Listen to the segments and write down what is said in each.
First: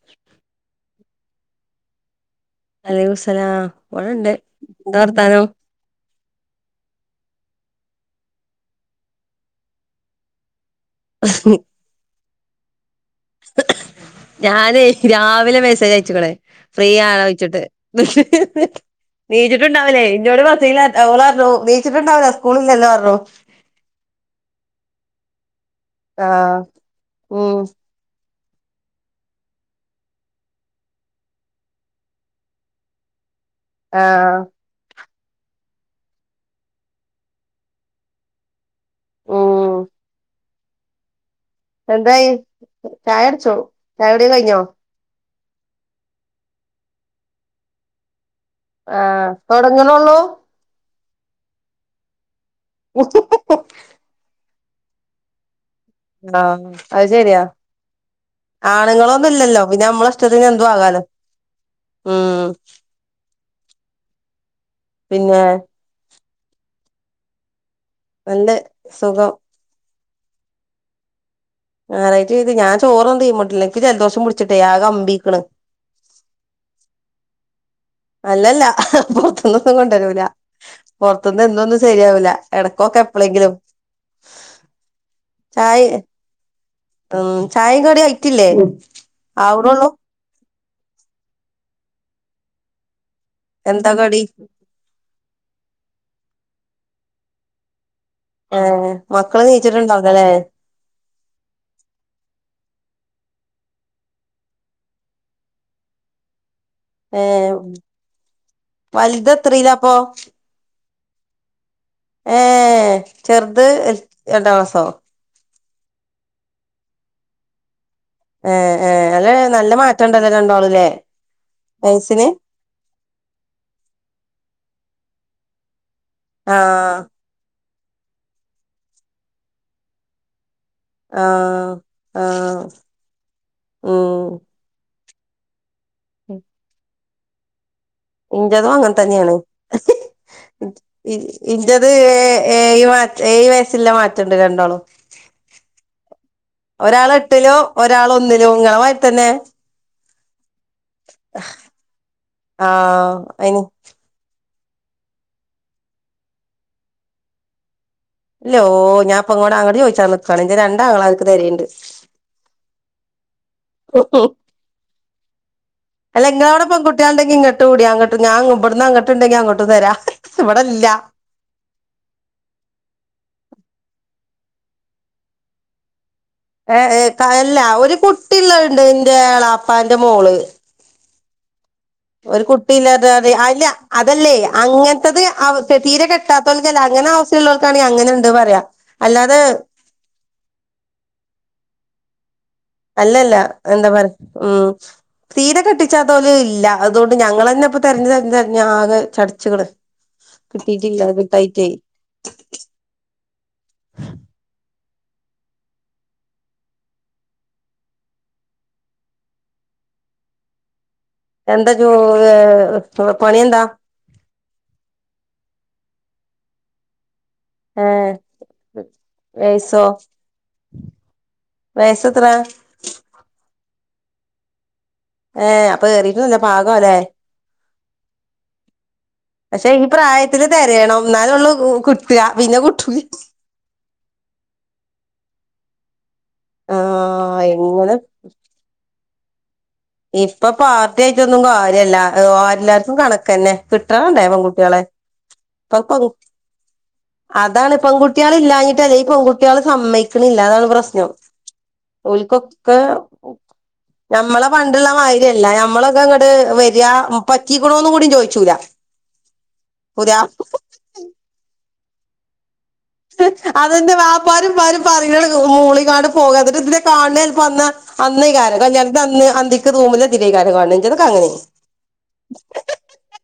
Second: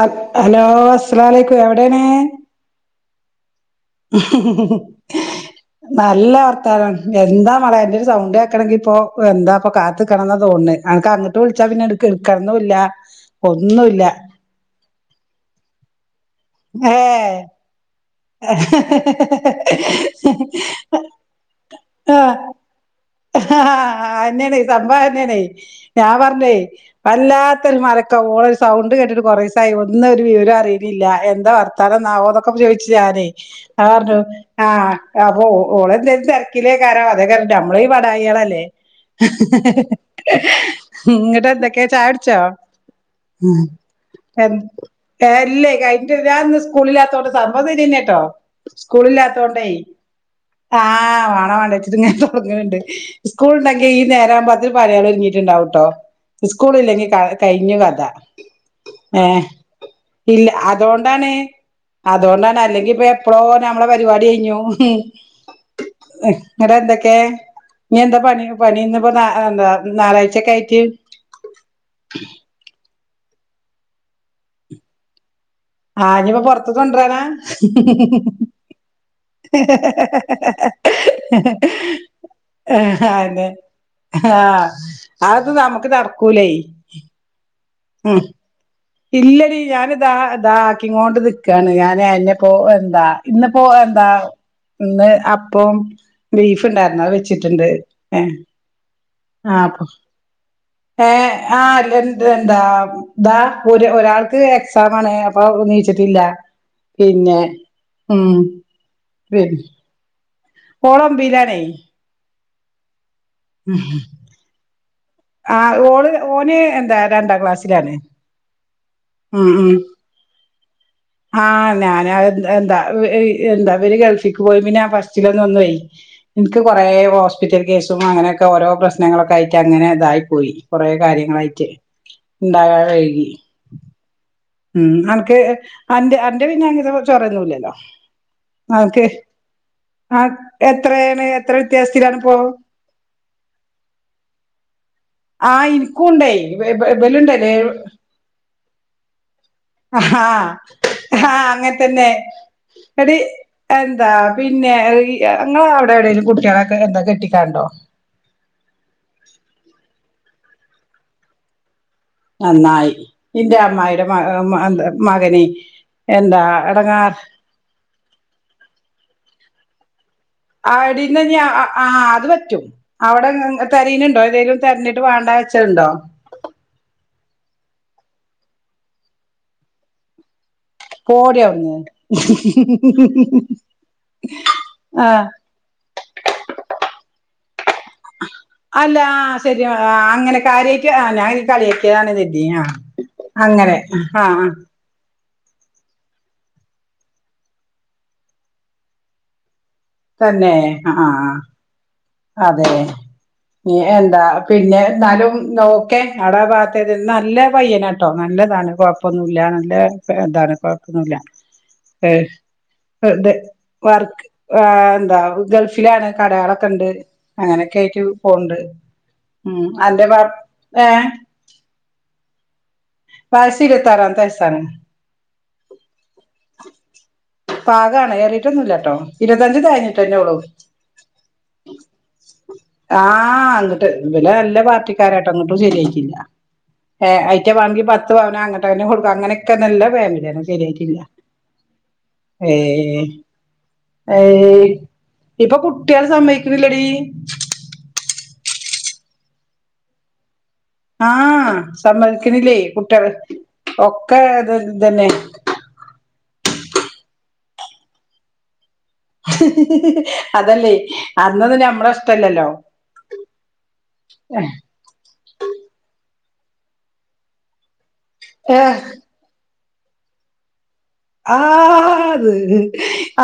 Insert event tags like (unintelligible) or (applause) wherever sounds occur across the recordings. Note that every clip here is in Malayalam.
അൽ ഹലോ അസ്ലാമലേക്കും. എവിടേണ്? വ അലൈക്കും മുസ്സലാം ഇവിടെണ്ട്. എന്താ വർത്താനം? നല്ല വർത്താനം. എന്താ മളെ അയ്ന്റെ ഒരു സൗണ്ട് കേക്കണെങ്കി ഇപ്പൊ എന്താ ഇപ്പൊ കാത്ത് നിക്കണന്ന തോണ്ണ്. അനക്ക് അങ്ങട്ട് വിളിച്ചാ പിന്നെ എടു എടുക്കണന്നൂല്ല ഒന്നും ഇല്ല. ഞാന് രാവിലെ മെസ്സേജ് അയച്ചേക്കണ്. ഫ്രീ ആണോ ഏഹ് ചോയ്ച്ചിട്ട്. നീച്ച്ട്ടുണ്ടാവില്ലേ. ഇന്നോട് ഫസീല പറ ഓളു പറഞ്ഞു നീ എണീച്ചിട്ടുണ്ടാവില്ല. സ്കൂള് ഇല്ലല്ലോ പറഞ്ഞു. അതന്നെയാണേ സംഭവം അതന്നെയാണേ. ഞാൻ പറഞ്ഞേ ആഹ് ഉം വല്ലാത്ത ഒരു മലക്കാ ഓള് സൗണ്ട് കേട്ടിട്ട് കൊറേസായി. ഒന്ന് ഒരു വിവരം അറിയണില്ല. എന്താ വർത്താനം എന്നാവോക്കെ ചോദിച്ചു. ഞാനെ ഞാൻ പറഞ്ഞു. ആഹ് ആഹ് അപ്പൊ ഓ ഓളെ എന്തെങ്കിലും തിരക്കിലായി കാരോ അതേ നമ്മള് ഈഹ് ബഡായികളല്ലേ. ഉം ഇങ്ങട്ട് എന്ത ക്കേ ചായ എന്തായി കുടിച്ചോ ചായുട്ച്ചോ ചായുടി കഴിഞ്ഞോ എന്ത അല്ലേ. കഴിഞ്ഞട്ട് ഞാൻ ഇന്ന് സ്കൂളില്ലാത്തോണ്ട് സംഭവം ഇത് തന്നെട്ടോ. ആഹ് സ്കൂളില്ലാത്തോണ്ടേ. തൊടങ്ങ്ണൊള്ളൂ ആഹ് വേണോ വേണ്ടെന്നു വച്ചിട്ട് ഇങ്ങനെ തുടങ്ങണുണ്ട്. സ്കൂൾ ഉണ്ടെങ്കി ഈ നേരാകുമ്പോ അതിൽ പണികൾ ഒരുങ്ങിയിട്ടുണ്ടാവൂട്ടോ. ആഹ് സ്കൂള് അത് ഇല്ലെങ്കി ശെരിയാ കഴിഞ്ഞു കഥ. ഏഹ് ആണ്ങ്ങളൊന്നുല്ലല്ലോ പിന്നെ നമ്മളെ ഇഷ്ടത്തിന് ഇല്ല എന്തും ആകാലോ അതുകൊണ്ടാണ്. ഉം അതുകൊണ്ടാണ് അല്ലെങ്കി ഇപ്പ എപ്പളോ നമ്മളെ പരിപാടി കഴിഞ്ഞു. പിന്നെ ഇങ്ങടെ എന്തൊക്കെ. ഇനീ എന്താ പണി നല്ല പണി കഴിഞ്ഞപ്പേ ഞാ സുഖം എന്താ. ഞായറാഴ്ചയൊക്കെ ആയിട്ട്. ഞായറാഴ്ചയായിട്ട് ഞാൻ ചോറുണ്ട്. തീ ഇമ്മട്ടിലേക്ക് ജലദോഷം പിടിച്ചിട്ടേ ആകെ അമ്പിയീക്കണ്. ആഹ് ഇനിയിപ്പോ പുറത്തക്ക് കൊണ്ടരാനാ. അല്ല അല്ല പുറത്തന്ന് ഒന്നും കൊണ്ടരൂല. പുറത്തുന്ന് എന്നൊന്നും ശരിയാവൂല്ല. ഇടക്കൊക്കെ അതെ എപ്പളെങ്കിലും. ആഹ് അത് ഒന്നും ചായ നമുക്ക് നടക്കൂലേ. ഉം ചായക ഉം ഇല്ലടി. ഞാന് ഇതാ ഇതാക്കി ക്കീകൊണ്ട് നിക്കാണ്. ഞാന് അയ്നിപ്പോ എന്താ? ഇന്നിപ്പോ എന്താ? ഇന്ന് അപ്പോം ബീഫ് ഉണ്ടായിരുന്നു. അത് വെച്ചിട്ടുണ്ട്. ഏഹ് ആഹ് മക്കള് ആഹ് അപ്പൊ എനീച്ചിട്ടുണ്ടാർന്നല്ലേ. ഏഹ് ആഹ് രണ്ട് രണ്ടാ. ദാ ഒരു ഒരാൾക്ക് എക്സാമാണ്. അപ്പൊ എണീച്ചിട്ടില്ല. പിന്നെ ഏഹ് ഉം പി അപ്പോ ഓള് ഒമ്പീയിലാണെ. ഏഹ് ചെറുത് രണ്ടാം ക്ലാസോ? ആഹ് ഓള് ഓന് എന്താ രണ്ടാം ക്ലാസ്സിലാണ്. ഏഹ് ഏഹ് അല്ല ഉം ഉം നല്ല മാറ്റണ്ടല്ലോ രണ്ടാളുംല്ലേ ആഹ് ഞാന് അത് വയസിന് അത് എന്താ. എന്താ ഇവര് ഗൾഫ്ക്ക് പോയി. പിന്നെ ഫസ്റ്റിലൊന്നേ ഒന്നേയ് എനിക്ക് കൊറെ ആഹ് ഹോസ് പിറ്റൽ കേസും അങ്ങനെയൊക്കെ ഓരോ പ്രശ്നങ്ങളൊക്കെ ആയിട്ട് അങ്ങനെ ഇതായി പോയി. കുറെ കാര്യങ്ങളായിട്ട്. ആഹ് ഉണ്ടാകാൻ വൈകി. ഓഹ് ഉം അനക്ക് അന്റെ അന്റെ പിന്നെ അങ്ങനത് ചൊറയൊന്നൂല്ലല്ലോ. ഇൻ്റെതും അങ്ങനെ തന്നെയാണ്. ആ എത്രയാണ് എത്ര ഇൻഡത് ത് വ്യത്യാസത്തിലാണിപ്പോ ഏ ഏ മാ ഏ വയസ്സല്ല മാറ്റണ്ട് രണ്ടോളും ആഹ് ഇനിക്കുംണ്ടായി ബലുണ്ടല്ലേ ഒരാള ഒന്നിലുംങ്ങളമാരി തന്നെ ആഹ് ആഹ് അങ്ങനെ തന്നെ ആഹ് എടി അയിന് എന്താ പിന്നെ ഇങ്ങളെ അവിടെ എവിടെലും കുടിയാളെ കെട്ടിക്കാണ്ടോ ഇല്ലോ ഞാഅപ്പൊങ്ങോട്ട അങ്ങോ ചോദിച്ചാ നിൽക്കുവാണ് എന്റെ രണ്ടാളാർക്ക് തെരുണ്ട് നന്നായി എന്റെ അമ്മ്മയുടെ മ മകനെ അല്ല എന്താ നിങ്ങളവിട എടങ്ങാർ പെൺകുട്ടികളണ്ടെങ്ക ഇട്ട കൂടി അങ്ങോട്ട ഞാ ഇടന്ന് അങ്ങട്ടണ്ടങ്കിൽ അങ്ങോട്ടും തരാം അവിടന്ന് ഞാ ആഹ് അത് പറ്റും അവിടെ തെരനുണ്ടോ ഏതെങ്കിലും തെരഞ്ഞിട്ട് വണ്ട വെച്ചതുണ്ടോ ഏഹ് അല്ല ഒരു കുട്ടിയള്ള ഉണ്ട് എന്റെ ആളാപ്പാന്റെ മോള് പോടിയട്ന്ന് ഒരു കുട്ടില്ല അത അല്ല അതല്ലേ ആ അങ്ങനത്തത് തീരെ കെട്ട കിട്ടാത്തൾക്കല്ല അങ്ങനെ അവസ്ഥയുള്ളള്ളവൾക്കാണെങ്കിൽ അങ്ങനെ ഉണ്ട് പറയാ അല്ലാെതെ ആഹ് അങ്ങനെ കാര്യയിട്ട് ആഹ് ഞാൻകരുതി കളിയക്കിയതാണ് കരുതി അ അല്ലല്ല എന്താ പറ ഉം തീരെ കെട്ടിച്ചാതോൽ ഇല്ല അതുകൊണ്ട് ഞങ്ങൾ തന്നെ ഇപ്പ തതിരഞ്ഞു തെരഞ്ഞ തഞ്ഞ ആകെ ചടച്ചുകള് തന്നെ കിട്ടിയിട്ടില്ല ആഹ് കിട്ടായിട്ടേ അതെ എന്താ പിന്നെ എന്നാലും നോക്കെ അടാ ഭാഗത്ത നല്ല പയ്യന കേട്ടോ നല്ലതാണ് കുഴപ്പൊന്നുല്ല നല്ല താണ് കുഴപ്പൊന്നുല്ല എന്താ ജോ പണി എന്ത വർക്ക് ആഹ് എന്താ ഗൾഫിലാണ് കടളൊക്കെ ഉണ്ട് അങ്ങനെയൊക്കെ ആയിട്ട് ഏഹ് പോണ്ട് ഉം വയസ്സോ അന്റെ ഏഹ് വയസത്ര വയസ് ഇരിപതാറമത്തെ വയസാണ് ഏഹ് അപ്പൊ ഏറിയിട്ടൊന്നുമില്ല പാകം അല്ലേ പാകണ് എറിട്ടൊന്നുല്ലട്ടോ ഇരുപത്തഞ്ച് പക്ഷെ ഈ തകഞ്ഞിട്ട്ന്നെ ഉളൂ പ്രായത്തില് തിരയണം എന്നാലേ ഉള്ളൂ കിട്ടുക പിന്നെ കിട്ടൂല ആഹ് ഇബൽ നല്ല പാർട്ടിക്കാരായിട്ട് അങ്ങോട്ടും ശരിയായിക്കില്ല ആ ഐറ്റവാണങ്കി എങ്ങനെ പത്ത് പവന അങ്ങട്ട് അ കൊക്ക അങ്ങനൊക്കെ നല്ല ഫാമിലിയാണ് ഇപ്പൊ ശരിയായിട്ടില്ല പാർട്ടി ആയിട്ടൊന്നും കാര്യല്ല ആരെല്ലാർക്കും ഏഹ് കണക്കന്നെ കിട്ടാണ്ടേ ഏഹ് പെൺകുട്ടികളെ ഇപ്പൊ പ കുട്ട്യാള് സമ്മയ്ക്ക്ണില്ലെടീ അതാണ് പെൺകു കുട്ടികളില്ലാഞ്ഞിട്ടല്ല ഈ പെൺുട്ടികള് സമ്മയ്ക്കുന്നില്ല അതാണ് പ്രശ്നം ആഹ് സമ്മതിക്കണില്ലേ ഓൽക്കൊക്കെ കുട്ടികള് ഒക്കെ ഇത് തന്നെ അല്ല ഞമ്മളൊക്കെ അങ്ങോട്ട് വരിക പറ്റിക്കണോന്ന് കൂടി ചോദിച്ചൂല പുതിയ അതല്ലേ അന്നന്നും നമ്മള ഇഷ്ടല്ലല്ലോ അതെന്റ വാപ്പാരും ഏഹ് ഇമ്മാരും പറയണത് മൂളിങ്ങാണ്ട് പോകാ എന്നിട്ട് നിന്ന കാണാ ചെലപ്പ അന്നാ അന്നേ കല്യാണത്തിന്റെ അന്ന് അന്തിക്ക് (unintelligible) ആത്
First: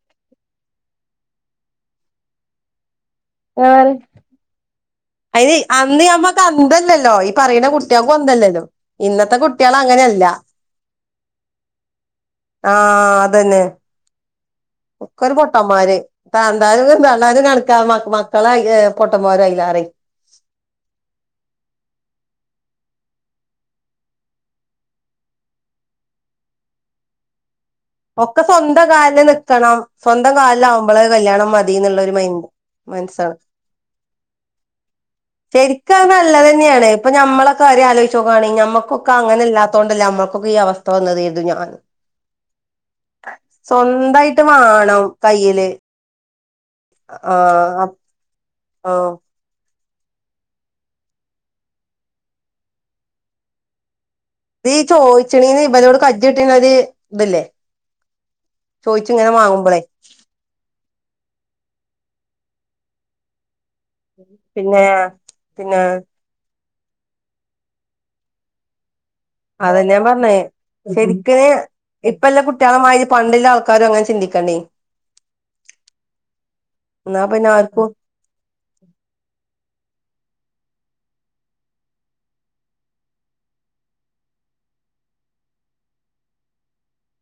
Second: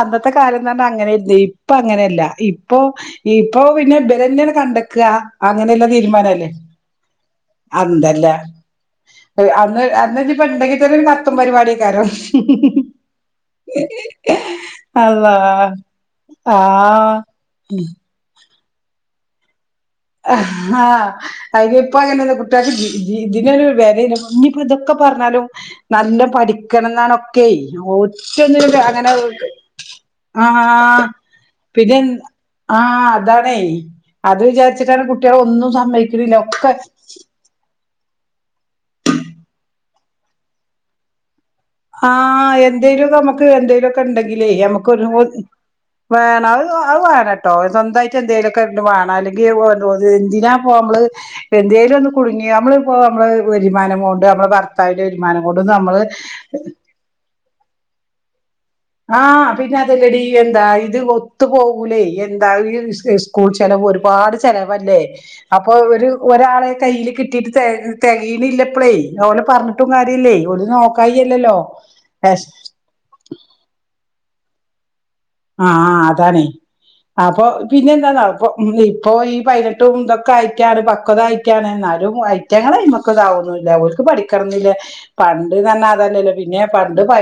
അന്നത്തെ കാലംന്ന് പറഞ്ഞാ അങ്ങനെല്ലേ ഇപ്പ അങ്ങനെയല്ല ഇപ്പൊ ഇപ്പോ അങ്ങനെ പിന്നെ (unintelligible) കണ്ടെക്ക അങ്ങനെയല്ലാം തീരുമാനല്ലേ ല്ലോ ഈ പറയുന്ന കുട്ടികൾക്ക് അന്തല്ല അന്താല്ലല്ലോ ഇന്നത്തെ കുട്ടികള് അങ്ങനെയല്ല ഇണ്ടെങ്കി തന്നെ (unintelligible) പരിപാടിക്കാരോ ആഹ് അതന്നെ ഒക്കെ അള്ളാ ഒരു പൊട്ടന്മാര് ആഹ് (unintelligible) മക്കളായി പൊട്ടൻമ്മാര് (unintelligible) ആഹ് അതിനിപ്പ അങ്ങനെന്ന കുട്ടിയോക്ക് ഇതിനൊരു വിലയില്ല ഇനിപ്പോ ഇതൊക്കെ പറഞ്ഞാലും നല്ല പഠിക്കണം എന്നാണ് ഒക്കെ ഒക്കെ ഒറ്റന്നിനും സ്വന്തം അങ്ങനെ കാലിൽ നിക്കണം സ്വന്തം ആ കാലിലാവുമ്പോളെ കല്യാണം മതി പിന്നെ എന്നുള്ളൊരു മൈൻഡ് ആഹ് മനസ്സാണ് അതാണേ അത് വിചാരിച്ചിട്ടാണ് കുട്ടികള് ഒന്നും ശരിക്കും അത് സമ്മയിക്കണില്ല നല്ലത് ഒക്കെ തന്നെയാണ് ഇപ്പൊ നമ്മളൊക്കെ ആ കാര്യം ആലോചിച്ചു നോക്കാണേ ഞമ്മക്കൊക്കെ അങ്ങനെല്ലാത്തതൊണ്ടല്ലേ നമ്മക്കൊക്കെ ഈ അവസ്ഥ വന്നതേതു ഞാൻ ആഹ് എന്തേലും നമുക്ക് എന്തേലും ഒക്കെ സ്വന്തായിട്ട് ഇണ്ടെങ്കിലേ നമുക്ക് വാണം കയ്യില് വേണ ആഹ് എന്തേലുംക്കെ ആഹ് വേണേലു എന്തിനാപ്പോ നമ്മള് എന്തേലും ഒന്ന് കുടുങ്ങിയ നമ്മള ഇപ്പോ നമ്മള് വരുമാനമോ നമ്മള് ഭർത്താവിന്റെ വരുമാനം കൊണ്ടും നമ്മള് ഒര് ഇതില്ലേ ആഹ് പിന്നെ അതെല്ലടി എന്താ ഇത് ഒത്തു പോകൂലേ എന്താ ഈ സ്കൂൾ ചെലവ് ഒരു ഒരുപാട് പിന്നെ ചെലവല്ലേ അപ്പൊ പിന്നെ ഒരു ഒരാളെ കയ്യിൽ കിട്ടിട്ട് തെകേണില്ലപ്പളേ ഓലെ പറഞ്ഞിട്ടും അതന്നെ ഞാൻ പറഞ്ഞേ കാര്യല്ലേ ഓല് നോക്കായി അല്ലല്ലോ പണ്ട്ല്ലേലും ആൾക്കാരും അങ്ങനെ ചിന്തിക്കണ്ടേ ആഹ് ആഹ് അതാണേ എന്നാ അപ്പൊ ആർക്കും പിന്നെ എന്താന്നോ ഇപ്പോ ഈ പൈനട്ട് ഇതൊക്കെ ആയിട്ടാണ് പക്വത ആയിട്ടാണ് എന്നാലും അയ് (unintelligible) ആവണില്ല ഓല്ക്ക് പഠിക്കണന്നില്ലെ പണ്ട് തന്നെ അതല്ലല്ലോ പിന്നെ പണ്ട് പ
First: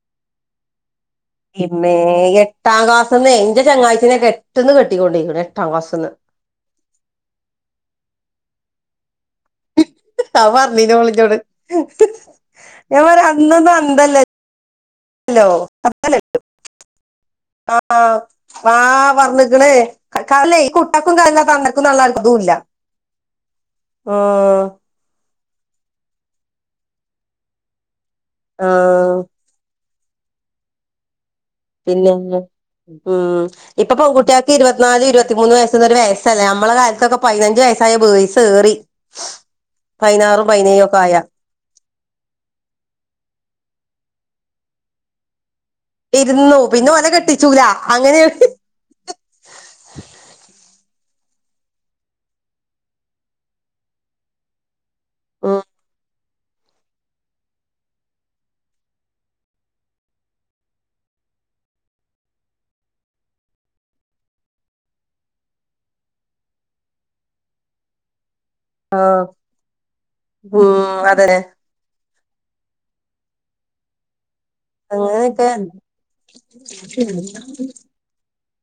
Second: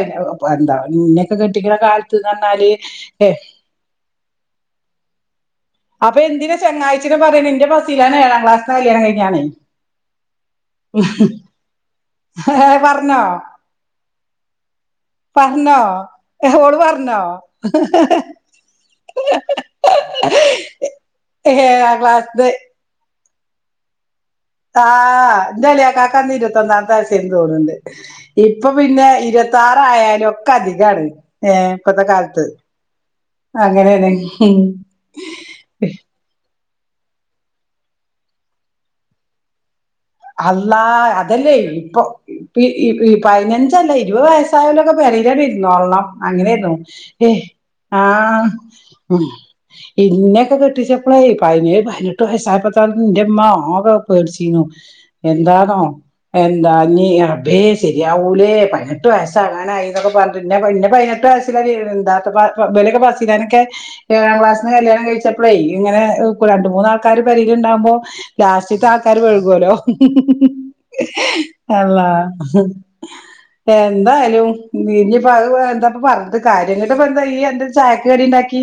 എന്താ ന്നെ കെട്ടിക്കണ കാലത്ത് പറഞ്ഞാല് ഏ എട്ടാംക്ലാസ്ന്നെ ഇന്റെ ചങ്ങായ്ച്ചിനെ പെട്ട്ന്ന് കെട്ടിക്കൊണ്ടേയ്ക്കണ് അപ്പൊ എന്തിനാ ചങ്ങായ്ച്ചനെ പറയ്ണ് ഇന്റെ ഫസിലാനെഏഴാം ക്ലാസ്സിന്നാ കല്യാണം കഴിഞ്ഞാണേ അയ് പറഞ്ഞീനിം ഓള് ഇഞ്ഞോട് ഞാൻ പറ അന്നൊന്നും അന്തല്ലേ ഉ (unintelligible) പർഞ്ഞിക്കണേ (unintelligible) ഈ കുട്ട്യാക്കും തന്തക്കും ഏഴാം തള്ളക്ക് അതും ക്ലാസ്ത്തെ ഇല്ല ആഹ് ഇന്റെ എളേക്കാക്കാൻ്റെ ഇരുപത്തൊന്നാമത്തെ വർഷാരുന്ന് തോന്നുണ്ട് ഇപ്പൊ പിന്നെ ആഹ് ഇരുപ ഇരുതാറായാലും ഒക്കെ അധികാണ് ഏ ഇപ്പത്തെ പിന്നെ ഉം കാലത്ത് ഇപ്പൊ അങ്ങനെയാണ് പെൺകുട്ട്യാക്ക് ഇരുപത്തിനാല് ഇരുപത്തിമൂന്ന് ഒരു വയസ് ല്ലേ നമ്മള കാലത്തൊക്കെ പതിനഞ്ച് വയസ്സായ (unintelligible) ഏറി പതിനാറും അള്ളാ പതിനേഴും ഒക്കെ ആയ അതല്ലേ ഇപ്പൊ ഈ പതിനഞ്ചല്ല ഇരുപത് വയസ്സായാലൊക്കെ പെരേല്‌ ഇരുന്നോളണം അങ്ങനെ ഇരുന്നു ആയിരുന്നു പിന്നെ ഓലെ ഏഹ് കെട്ടിച്ചൂല അങ്ങനെ ആഹ് ഇന്നേക്കെ കെട്ടിച്ചപ്പളേ പയിനേഴ്, പൈനെട്ട്‌വയസായപ്പക്കെ ന്റെമ്മ ആകെ പേടിച്ചീനു. ഉം എന്താന്നോ? എന്താ ഞ്ഞ് റബ്ബേ ശരിയാവൂലേ പയ്നെട്ട് വയസാകാനായി ന്നൊക്കെ പർഞ്ഞ് ന്നെ പൈ ന്നെ പൈനെട്ട് വയ (unintelligible) ബെലൊക്കെ ഫസീലാനെക്കെ ഏഴാം ക്ലാസ്ന്ന് കല്യാണം കഴിച്ചപ്പെ ളേ ഇങ്ങനെ രണ്ട്, മൂന്ന ആൾക്കാര് പെരേല് ണ്ടാവ്മ്പോ ലാസ് റ്റ്ത്ത ആൾക്കാര് ആഹ് വഴ്കോലോ ഉം അതന്നെ അള്ളാ ഉം. എന്താലും. ഞ്ഞ് ഇഞ്ഞ്പ്പ അഹ് അങ്ങനെയൊക്കെ (unintelligible) പർഞ്ഞ്ട്ട് കാര്യ ന്നട്ട്പ്പന്തായി. ഈ എന്താചായാക്കടി ണ്ടാക്കി?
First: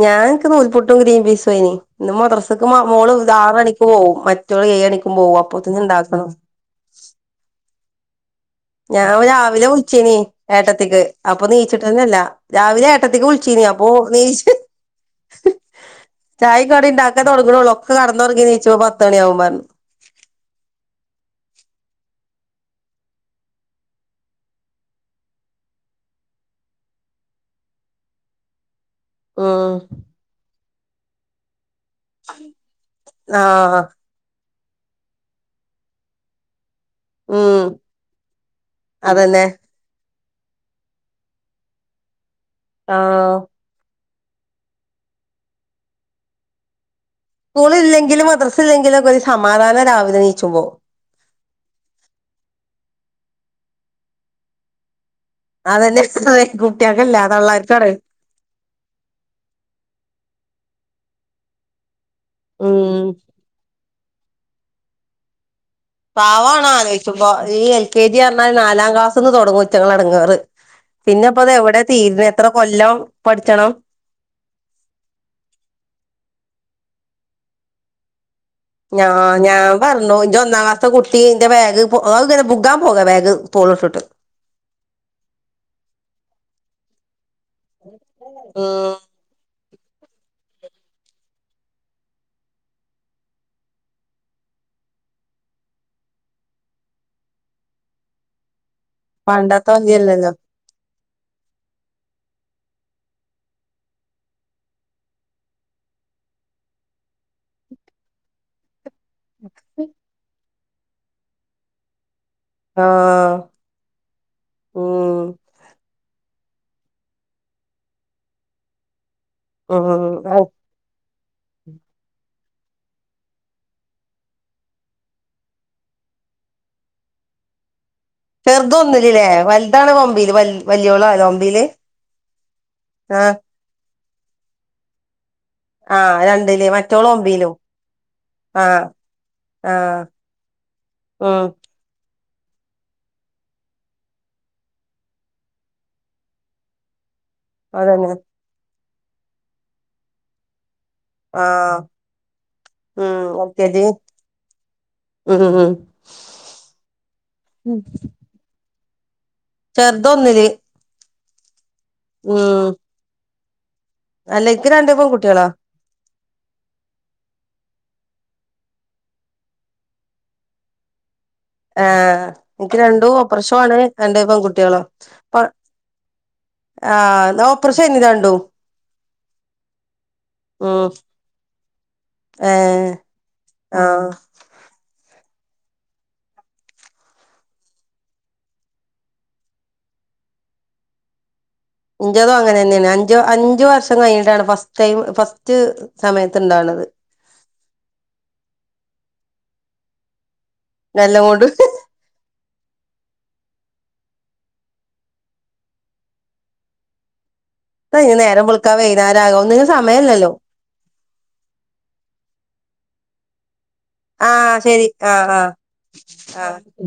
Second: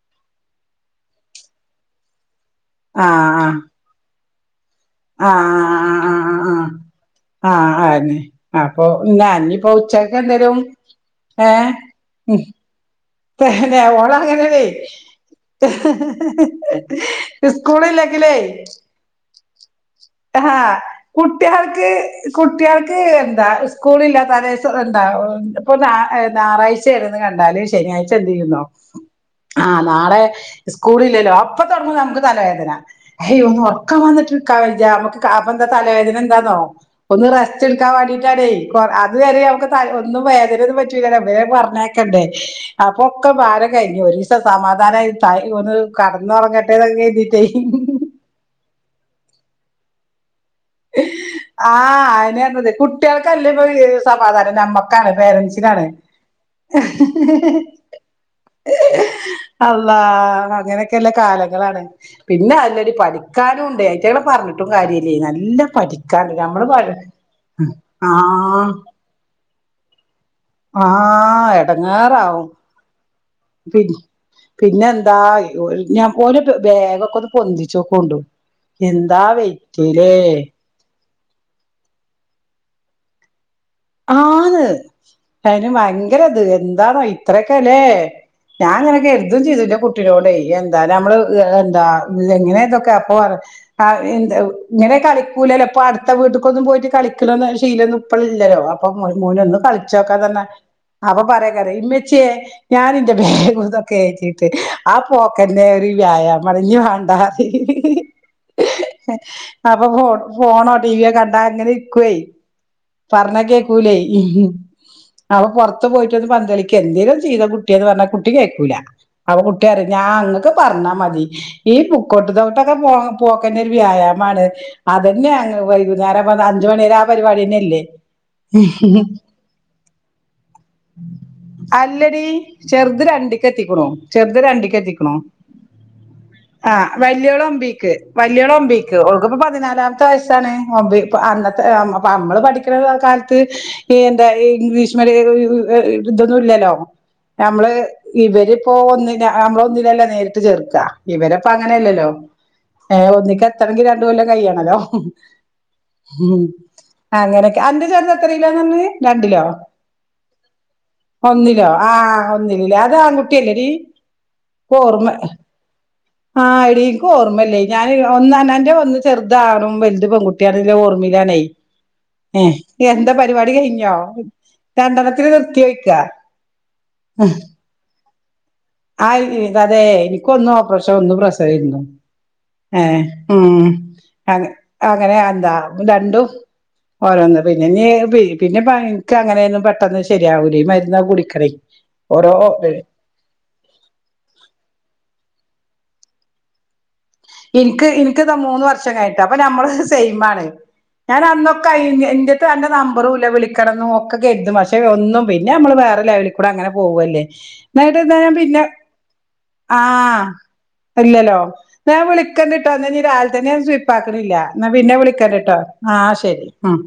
ഞാ ൻക്ക് നൂൽപുട്ടും ഗ്രീൻ പീസേ നി. ന്ന് മദ്രസ്ക്ക് മൗ മോള് ആറണി പോവും. മറ്റോള് ഏഴെണിക്ക് ആഹ് ആഹ് ആഹ് ആഹ് ആഹ് ആഹ് ആഹ്. ആഹ് ആഹ് ആഹ് ആന്നെ അപ്പൊ ഞാൻ ന്നാ രാവിലെ ഞ്ഞിപ്പോ വിളിച്ചീനി ഉച്ചക്കെന്തേലും ഏട്ടത്തിക്ക് അപ്പൊ ഏഹ് നീച്ചിട്ടന്നെല്ല ഉം രാവിലെ ഏട്ടത്തിക്ക് വി ന്നെ. ഓളങ്ങനേണേ. ചായിം കടിം ഇണ്ടാക്കാൻ തൊടങ്ങ്ണൊള്ളൂ ഒക്കെ സ്കൂളില്ലെങ്കിലെ കടന്നൊറങ്ങി നീച്ചുമ്പോ പത്ത് മണിയാവും പറഞ്ഞു ആഹ് കുട്ട്യാൾക്ക്, കുട്ട്യാൾക്ക് എന്താ. സ്കൂളില്ലാ തലേസം എന്താ പ്പം ഞാറാ ഏഹ്. ഞാറാഴ്ച്ചേണ് കണ്ടാല് ശനിയാഴ്ച എന്തെയ്യുന്നോ. ഉം ആഹ് നാളെ സ്കൂളില്ലല്ലോ അപ്പ തൊടങ്ങു ക്ക് തലവേദന ഹേയ് ആഹ് മ്മുഒർക്കം വന്ന്ട്ട് കവ് ജാമു അപ്പന്താ തലവേദന ന്താന്നോ ഒന്ന് ഉം റസ്റ്റ്ട് ക്കാവാണ്ടിട്ടാണേ. കൊറ അത് വരേ അതന്നെ അവക്ക് താ ഒന്നും വേദനൊന്നും പറ്റൂലല്ലോ. വേം പർഞ്ഞേക്കണ്ടേ. അപ്പോക്കെ ആഹ് (unintelligible) ക്കയ്ഞ്ഞി. ഒരിസം സമാധാനായി തായ് ഒന്ന് കട്‌ന്നൊറങ്ങട്ടേന്ന (unintelligible) സ്കൂള് ഇല്ലെങ്കിലും മദ്രസ് ഇല്ലെങ്കിലൊക്കൊര് സമാധാന രാവിലെണീച്ചുമ്പൊ. ആഹ്. അയിനേർഞ്ഞത്. കുട്ടികൾക്കല്ലേ ഇപ്പ ഈ സമാധാനം ഞമ്മക്കാണ്. പേരൻസ് അതന്നെ. കുട്ട്യൾക്കല്ല. തള്ളാർക്കാണ്. അള്ളാ. അങ്ങനെക്കില്ല കാലങ്ങളാണ് പിന്നെ അല്ലടി ഉം പഠിക്കാനുണ്ട്. അയ്റ്റകളെ പർഞ്ഞിട്ടും കാര്യല്ലേ. നല്ല പഠി പാവണാലോയിക്കുമ്പോ. ഈ എൽ കെ ജി അർണാൽ ആഹ് നാലാം ക്ലാസ്ന്ന് തൊടങ്ങും ഇറ്റങ്ങടെ എടങ്ങേറ്. പിന്നെപ്പത് ആഹ് എവ്ടെ തീര്ണേ. എത്ര എടങ്ങേറാവും കൊല്ലം പഠിച്ചണം. പിന്നെ എന്താ. ഓല് ഞ്ഞ ഓല് ത് ബേഗൊക്കൊന്ന് പൊന്തിച്ചോക്കോണ്ടു. ഞാ എന്താ വെയിറ്റ്ലേ ഞാപറഞ്ഞു ജൊന്നാ ക്ലാ ത്ത കുട്ടി ന്റെ ബാഗ് പ്പൊ അഹ് ങ്ങന ബ്ഗാം പോക ബാഗ് തോൾട്ട് ആന്ന് അയിന് ഭയങ്കരത്. എന്താണോ ഇത്രയൊക്കെല്ലേ. ഞാൻ ഉം ങ്ങനക്കെ കെര്തും ചെയ്തു. ൻ്റെ പു ട്ടിയോടെ. എന്താ ഞമ്മള് എന്താ ഇങ്ങനേ തൊക്കെ അപ്പോ അ അഹ് ന്താ ങ്ങനെ കളിക്കൂലല്ലോ. പ്പ അട്ത്ത വീട്ട്ക്കൊന്നും പോയിട്ട് കളിക്കലൊന്നും ശീലൊന്നും ഇപ്പ ല്ലല്ലോ? അപ്പ മോ മോനോ ഒന്നു പണ്ടത്തെ മാതിരിയല്ലല്ലോ കളിച്ചോക്കാന്നർ ഞ്ഞാ. അപ്പോ പറേക്കാരം ഇമ്മച്ചിയേ ഞാനിന്റെ ബേഗൂ തൊക്കെ ഏറ്റിട്ട് ആഹ് പോക്കെന്നെ ഒര് വ്യായാമാ റിയും. ഞ്ഞ് വേണ്ടാ അപ്പോ ഫോൺ, ഫോണോ, ടിവിയോ കണ്ടാ അങ്ങനെ ഇരിക്കുവേ ആഹ് ക്കൂലേയ്. ഉം അപ് അപ്പൊ പൊറത്ത് പോയിട്ടൊന്ന് പന്തളിക്കേ എന്തേലും ചെയ്താ കുട്യേന്ന് പറഞ്ഞാകുട്ടി കേക്കൂല. അപ്പൊ കുട്ടിയേറിയും ഞാ ഉം ങ്ങക്ക് പർഞ്ഞാ മതി ഈ ബുക്കോട്ട് തോട്ടൊക്കെ പോകാ പോക്കെന്നെ ഒര് വ്യായാമാണ് അതന്നെ അങ്ങ് വൈകുന്നേരം വന്ന് അഞ്ചു മണിവരെ ആഹ് പരിപാടിന്നെല്ലേ. ചെർത് ഒന്ന്ലല്ലേ. വൽതാണ് ഒമ്പേല് വൽ അല്ലടീ ചെർത് ആഹ് രണ്ട് ക്കെത്തിക്ക്ണു. ചെറുത് രണ്ട് ക്കെത്തിക്ക്ണു. ആഹ് രണ്ടില് ആഹ് മറ്റോള് വല്യോള് ഒമ്പീലും ഒമ്പീക്ക്. വല്യോള് ആഹ് ഒമ്പീക്ക്. ഓൾക്ക് ഇപ്പം ആഹ് പതിനാലാമ്ത്ത വയസ്സാണ് ഒമ്പി ഉം അന്നത്തെ അഹ് ആം അപ്പമ്മള് പഠിക്ക്ണെ ഏ കാൽത്ത് ഈ എന്താ ഇംഗ്ലീഷ് (unintelligible) ഏ ഇതൊന്നുല്ലല്ലോ ഞമ്മള് അതന്നെ ഇവര് ഇപ്പൊ ഒന്നിലാ ഞമ്മള് ഒന്നിലല്ല നേര്ട്ട് ചേർക്കാ ഇവെലെപ്പങ്ങനെ ആഹ് അല്ലല്ലോ ഏഹ് ഉം ഒന്നിക്ക് എൽ കെ എത്തണെങ്കി ജി രണ്ട് കൊല്ലം കൈയണല്ലോ ഉം ഉം ഉം അങ്ങെനൊക്കെ അന്റെ ചെർതെത്രീലാന്നർഞ്ഞ് രണ്ടിലോ ചെർത് ഒന്നില് ഒന്നിലോ ആഹ് ഒന്നില് ഉം ലേ അത് ആങ്കുട്ടി അല്ലെടി അല്ല ഇൻക്ക് രണ്ട് കോർമ്മ പെൺകുട്ടികളാ ആഹ് എടീ ഇക്കോർമ്മല്ലെയ് ഞാന് ഒന്ന് അനന്റ ഒന്ന് ചെർതാണും വൽത് പെങ്കുട്ട്യാണില്ലെ ഓർമ്മീലാണേയ് ആഹ് ഇൻക്ക് രണ്ടു ഓപ്രേശ്വാണ് കഴിഞ്ഞോ രണ്ട് പെങ്കുട്ട്യാളും രണ്ടെണ്ണത്തിന് കൊഴ് നിർത്തിയോയ്ക്കാ ആഹ് ന്നാ ഓപ്പ്രഷേന് രണ്ടും ആഹ് ഇത അതെ ഇനിക്കൊന്ന് ഉം ഓപ്പ്രേഷോ ഒന്ന് പ്രസവേന്നു ഏഹ് ഉം ആഹ് അത് അങ്ങനെ എന്താ രണ്ടും ഓരോന്ന് പിന്നെഞ്ഞ് പി പിന്നെ പ ഇൻക്ക് അങ്ങനേന്നും പെട്ടെന്ന് ശരിയാവൂലേ ഈ മര്ന്നൊകെ കുട്ക്കണേ ഇഞ്ചതും അങ്ങനെന്നേണ് അൻ ഞ്ചു അഞ്ചു വർഷം കൈഞ്ഞിട്ടാണ് ഫസ്റ്റ് ടൈം ഫസ്റ്റ് സമയത്ത് ഇണ്ടാണത് ഇൻക്ക് ഇൻക്കിദാ മൂന്ന് വർഷം കൈട്ടാ അപ്പ നമ്മള് സെയിമാണ് എല്ലാം കൊണ്ട് ഞാനന്നൊക്കൈഞ്ഞ് ഇന്റെ ക്ക് അന്റെ നമ്പറുല്ല വിളിക്കണന്നു ഒക്കെ കേര്തും പഷെ ഒന്നും പിന്നെ അമ്മള് വേറെ ലെവെൽ കൂടെ അങ്ങനെ പോവല്ലേ എന്നിട്ട് അപ്പയ്ന് ഞാൻ നേരം പിന്നെ വെളുക്കാ വെയ്ന്നേരാകും ആഹ് ഇല്ലലോ ഞാൻ വിളിക്കണ്ടിട്ടോ ന്നഞ് രാവിൽത്തന്നെ സുയ് പാക്ണില്ല ആഹ് ഇന്ന ശരി പിന്നെ ആഹ് വിളിക്കണ്ട് ആഹ് ട്ടോ ആഹ് ശരി ഉം